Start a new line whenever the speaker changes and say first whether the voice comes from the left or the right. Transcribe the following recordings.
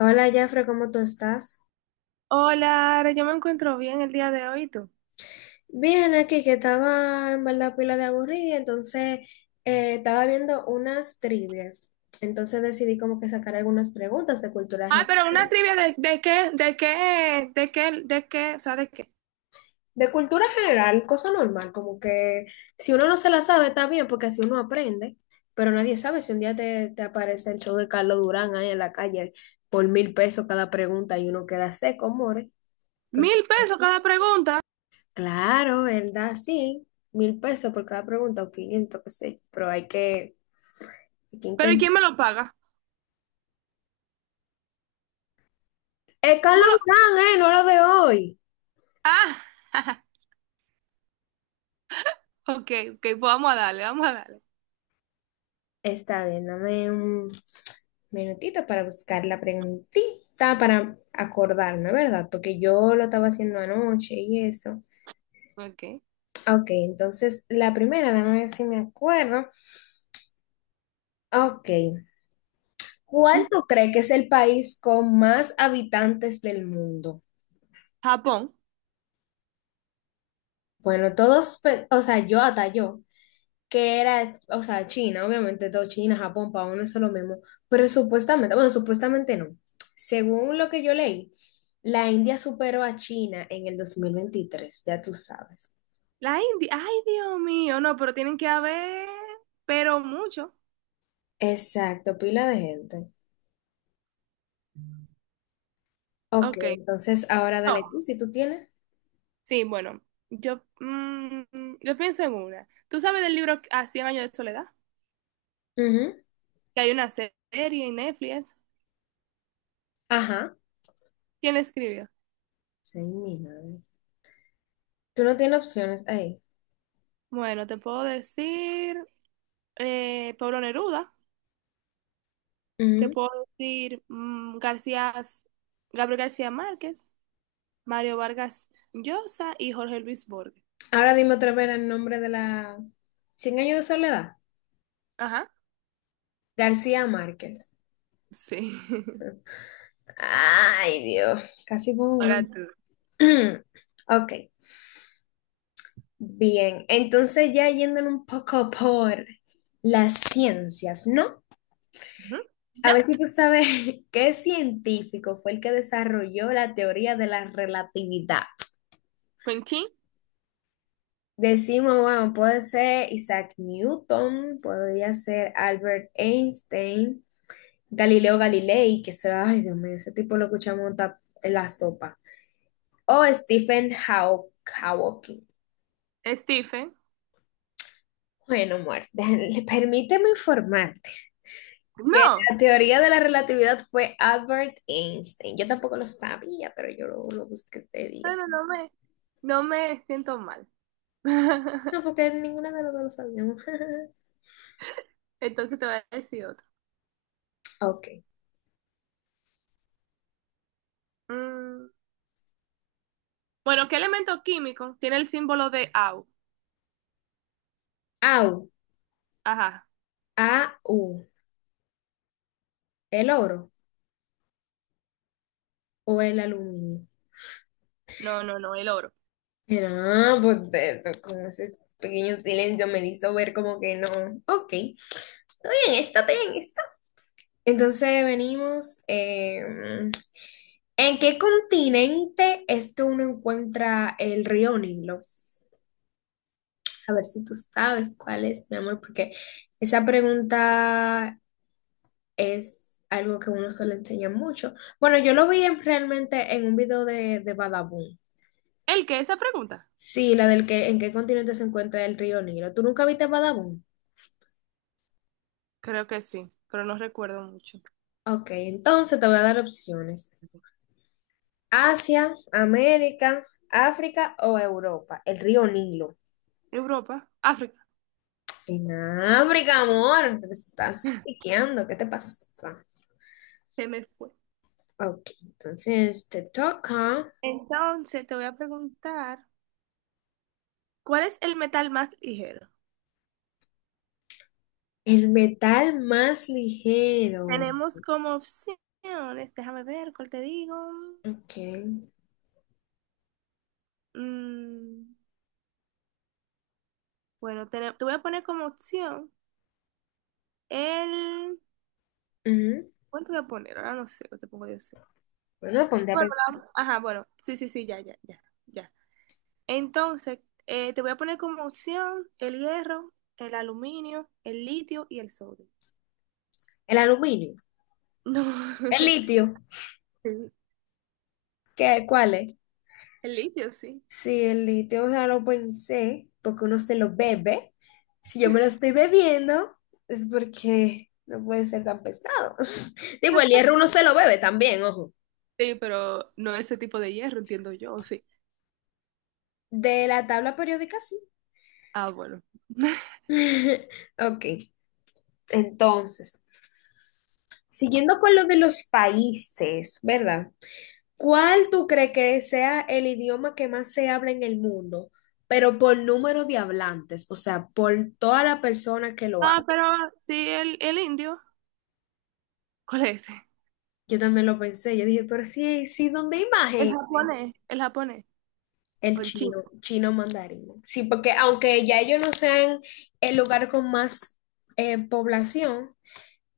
left: Hola, Jafre, ¿cómo tú estás?
right: Hola, Ara, yo me encuentro bien el día de hoy, ¿y tú?
left: Bien, aquí que estaba en verdad pila de aburrida, entonces estaba viendo unas trivias. Entonces decidí como que sacar algunas preguntas de cultura
right: Ah,
left: general.
right: pero una trivia de qué, de qué, de qué, de qué, o sea, de qué.
left: De cultura general, cosa normal, como que si uno no se la sabe está bien, porque así uno aprende, pero nadie sabe si un día te aparece el show de Carlos Durán ahí en la calle por mil pesos cada pregunta y uno queda seco, more. Entonces.
right: Mil pesos cada pregunta,
left: Claro, ¿verdad? Sí, mil pesos por cada pregunta o 500 qué sé, pero hay que
right: pero ¿y quién
left: intentar.
right: me lo paga?
left: Es
right: Tú
left: Carlos
right: no-
left: Durán, ¿eh? No lo de hoy.
right: Ah, ok, ok, pues vamos a darle, vamos a darle.
left: Está bien, dame un minutito para buscar la preguntita, para acordarme, ¿verdad? Porque yo lo estaba haciendo anoche y eso.
right: Ok.
left: Ok, entonces la primera, déjame ver si me acuerdo. Ok, ¿cuál tú crees que es el país con más habitantes del mundo?
right: Japón.
left: Bueno, todos, o sea, yo hasta yo. Que era, o sea, China, obviamente todo China, Japón, para uno es lo mismo, pero supuestamente, bueno, supuestamente no. Según lo que yo leí, la India superó a China en el 2023, ya tú sabes.
right: La India, ay, Dios mío, no, pero tienen que haber, pero mucho.
left: Exacto, pila de gente. Ok,
right: Ok.
left: entonces ahora
right: No.
left: dale tú, si tú tienes.
right: Sí, bueno, yo, mm, yo pienso en una. ¿Tú sabes del libro A 100 años de soledad?
left: Ujú.
right: Que hay una serie en Netflix.
left: Ajá.
right: ¿Quién le escribió?
left: Ay, mi madre. Tú no tienes opciones ahí.
right: Bueno, te puedo decir Pablo Neruda, te
left: Ujú.
right: puedo decir Gabriel García Márquez, Mario Vargas Llosa y Jorge Luis Borges.
left: Ahora dime otra vez el nombre de la... Cien años de soledad.
right: Ajá,
left: García Márquez.
right: sí.
left: Ay, Dios. Casi pongo
right: Ahora
left: uno.
right: tú.
left: Ok, bien. Entonces ya yéndole un poco por las ciencias, ¿no?
right: Ujú.
left: A ver si
right: Nat,
left: tú sabes qué científico fue el que desarrolló la teoría de la relatividad.
right: Quentin,
left: Decimos, bueno, puede ser Isaac Newton, podría ser Albert Einstein, Galileo Galilei, ay Dios mío, ese tipo lo escuchamos en la sopa, o Stephen Hawking.
right: Stephen.
left: Bueno, Muerte, permíteme informarte que
right: No,
left: la teoría de la relatividad fue Albert Einstein. Yo tampoco lo sabía, pero yo lo busqué este día.
right: no, no, no me siento mal.
left: No, porque ninguna de las dos lo sabíamos.
right: Entonces te voy a decir otro.
left: Ok.
right: Mm, Bueno, ¿qué elemento químico tiene el símbolo de Au?
left: AU.
right: Ajá.
left: AU. ¿El oro o el aluminio?
right: No, no, no, el oro.
left: No, pues con ese pequeño silencio me hizo ver como que no. Ok. Estoy en esta. Entonces venimos. ¿En qué continente es que uno encuentra el río Nilo? A ver si tú sabes cuál es, mi amor, porque esa pregunta es algo que uno se lo enseña mucho. Bueno, yo realmente en un video de Badabun.
right: ¿El qué? Esa pregunta.
left: Sí, la del que en qué continente se encuentra el río Nilo. ¿Tú nunca viste Badabun?
right: Creo que sí, pero no recuerdo mucho.
left: Ok, entonces te voy a dar opciones. Asia, América, África o Europa. El río Nilo.
right: Europa, África,
left: En África, amor, te estás fiqueando, ¿qué te pasa?
right: se me fue.
left: Ok, entonces te toca.
right: Entonces te voy a preguntar, ¿cuál es el metal más ligero?
left: El metal más ligero.
right: Tenemos como opciones, déjame ver cuál te digo.
left: Ok.
right: Mm, bueno, te voy a poner como opción el...
left: Ujú.
right: ¿Cuánto voy a poner? Ahora no sé, no te pongo yo sé.
left: Bueno, ponte a
right: Bueno,
left: pensar.
right: ajá, bueno, sí, sí, sí, ya, ya, ya, ya. Entonces, te voy a poner como opción el hierro, el aluminio, el litio y el sodio.
left: El aluminio.
right: No.
left: El litio.
right: El,
left: ¿Qué? ¿Cuál es?
right: el litio, sí.
left: Sí, el litio, o sea, lo pensé porque uno se lo bebe. Si yo me lo estoy bebiendo, es porque no puede ser tan pesado. Digo, el hierro uno se lo bebe también, ojo.
right: Sí, pero no ese tipo de hierro, entiendo yo, sí.
left: De la tabla periódica, sí.
right: Ah, bueno.
left: Ok, entonces, siguiendo con lo de los países, ¿verdad? ¿Cuál tú crees que sea el idioma que más se habla en el mundo? Pero por número de hablantes, o sea, por toda la persona que lo
right: Ah,
left: habla.
right: pero sí, el indio. ¿Cuál es ese?
left: Yo también lo pensé, yo dije, pero sí, sí, ¿dónde hay más
right: El
left: gente?
right: japonés. El japonés. O
left: El
right: el chino.
left: chino, chino mandarín. Sí, porque aunque ya ellos no sean el lugar con más población,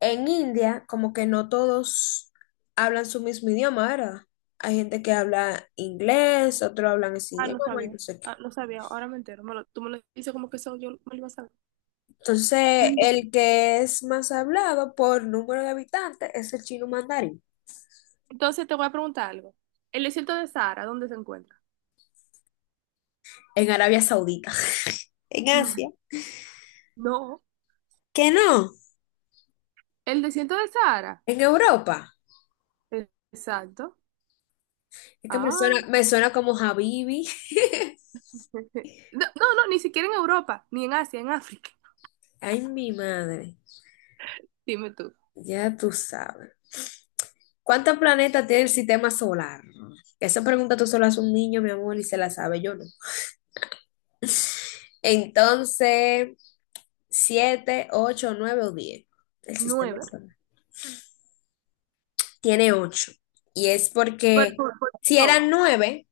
left: en India como que no todos hablan su mismo idioma, ¿verdad? Hay gente que habla inglés, otros hablan ese
right: Ah, no
left: idioma y
right: sabía.
left: no sé qué.
right: Ah, no sabía. Ahora me entero. Tú me lo dices como que eso yo me lo iba a saber.
left: Entonces, el que es más hablado por número de habitantes es el chino mandarín
right: Entonces te voy a preguntar algo. ¿El desierto de Sahara, dónde se encuentra?
left: en Arabia Saudita. En Asia.
right: No.
left: ¿Que no?
right: ¿El desierto de Sahara?
left: ¿En Europa?
right: E- Exacto.
left: Es que
right: Ah.
left: me suena como Habibi.
right: No, no, no, ni siquiera en Europa, ni en Asia, en África.
left: Ay, mi madre.
right: Dime tú.
left: Ya tú sabes. ¿Cuántos planetas tiene el sistema solar? Esa pregunta tú solo haces a un niño, mi amor, y se la sabe yo no. Entonces, ¿siete, ocho, nueve o diez? El sistema
right: Nueve.
left: solar. Tiene ocho. Y es
right: Por,
left: porque
right: por, por
left: si
right: Pluto.
left: eran nueve,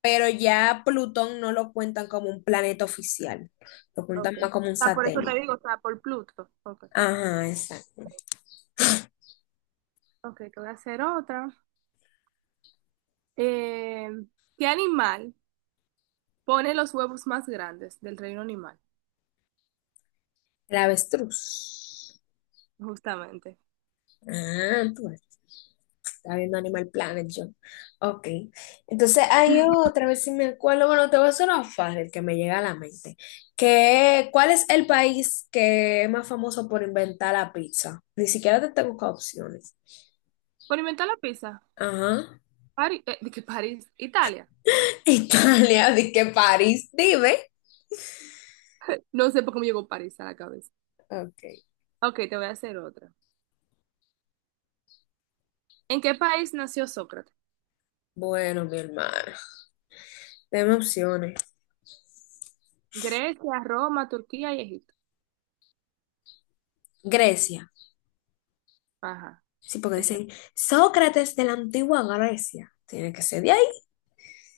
left: pero ya Plutón no lo cuentan como un planeta oficial, lo cuentan
right: Okay.
left: más
right: O
left: como un
right: sea, por eso te
left: satélite.
right: digo, o sea, por Pluto. Okay,
left: Ajá, exacto.
right: ok, te voy a hacer otra. Eh, ¿Qué animal pone los huevos más grandes del reino animal?
left: El avestruz.
right: Justamente.
left: Ah, pues, está viendo Animal Planet yo. Ok. Entonces hay otra vez si me acuerdo, bueno, te voy a hacer una fácil que me llega a la mente. Que, ¿cuál es el país que es más famoso por inventar la pizza? Ni siquiera te tengo que opciones.
right: Por inventar la pizza.
left: Ajá.
right: París, ¿de qué París? Italia.
left: Italia, di que París, dime.
right: No sé por qué me llegó París a la cabeza.
left: Ok.
right: Ok, te voy a hacer otra. ¿En qué país nació Sócrates?
left: Bueno, mi hermano. Deme opciones.
right: Grecia, Roma, Turquía y Egipto.
left: Grecia.
right: Ajá,
left: Sí, porque
right: exacto.
left: dicen Sócrates de la antigua Grecia. Tiene que ser de ahí.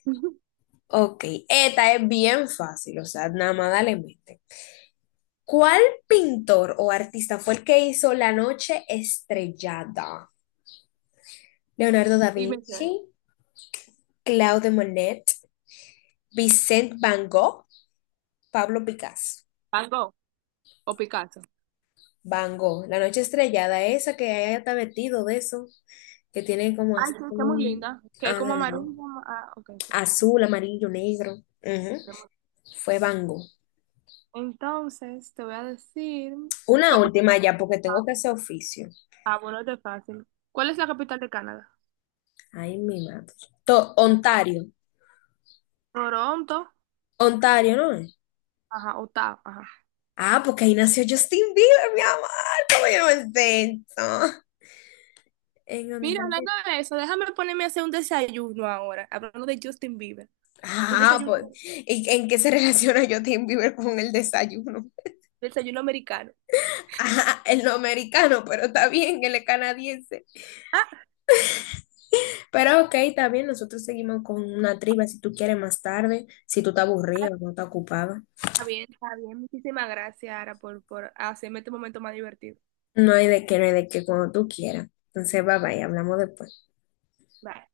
left: Ok, esta es bien fácil, o sea, nada más dale mente. ¿Cuál pintor o artista fue el que hizo La Noche Estrellada? Leonardo da
right: Y mencioné
left: Vinci, Claude Monet, Vicente Van Gogh, Pablo Picasso.
right: Van Gogh o Picasso.
left: Van Gogh, La Noche Estrellada, esa que ella está vestido de eso, que tiene como
right: Ay, sí, está muy
left: azul,
right: linda. Que es
left: ah,
right: como amarilla. Ah, ok, sí.
left: azul, amarillo, negro. Ujú. Fue Bango.
right: Entonces, te voy a decir,
left: Una
right: ¿cuál es?
left: última ya, porque tengo que hacer oficio.
right: Ah, bueno, este es fácil. ¿Cuál es la capital de Canadá?
left: Ay, mi madre. Ontario.
right: Toronto,
left: Ontario, ¿no es?
right: ajá, Ottawa, ajá.
left: Ah, porque ahí nació Justin Bieber, mi amor. ¿Cómo yo no sé eso? En
right: Mira,
left: Ontario.
right: hablando de eso, déjame ponerme a hacer un desayuno ahora, hablando de Justin Bieber, un
left: Ah,
right: desayuno,
left: pues. ¿Y en qué se relaciona Justin Bieber con el desayuno?
right: desayuno americano.
left: Ajá, él no es americano, pero está bien, él es canadiense.
right: Ah,
left: Pero ok, está bien, nosotros seguimos con una triba si tú quieres más tarde, si tú estás
right: ah,
left: aburrida o no estás ocupada.
right: está bien, está bien. Muchísimas gracias, Ara, por hacerme este momento más divertido.
left: No hay de qué, no hay de qué, cuando tú quieras. Entonces, bye bye, hablamos después.
right: Bye.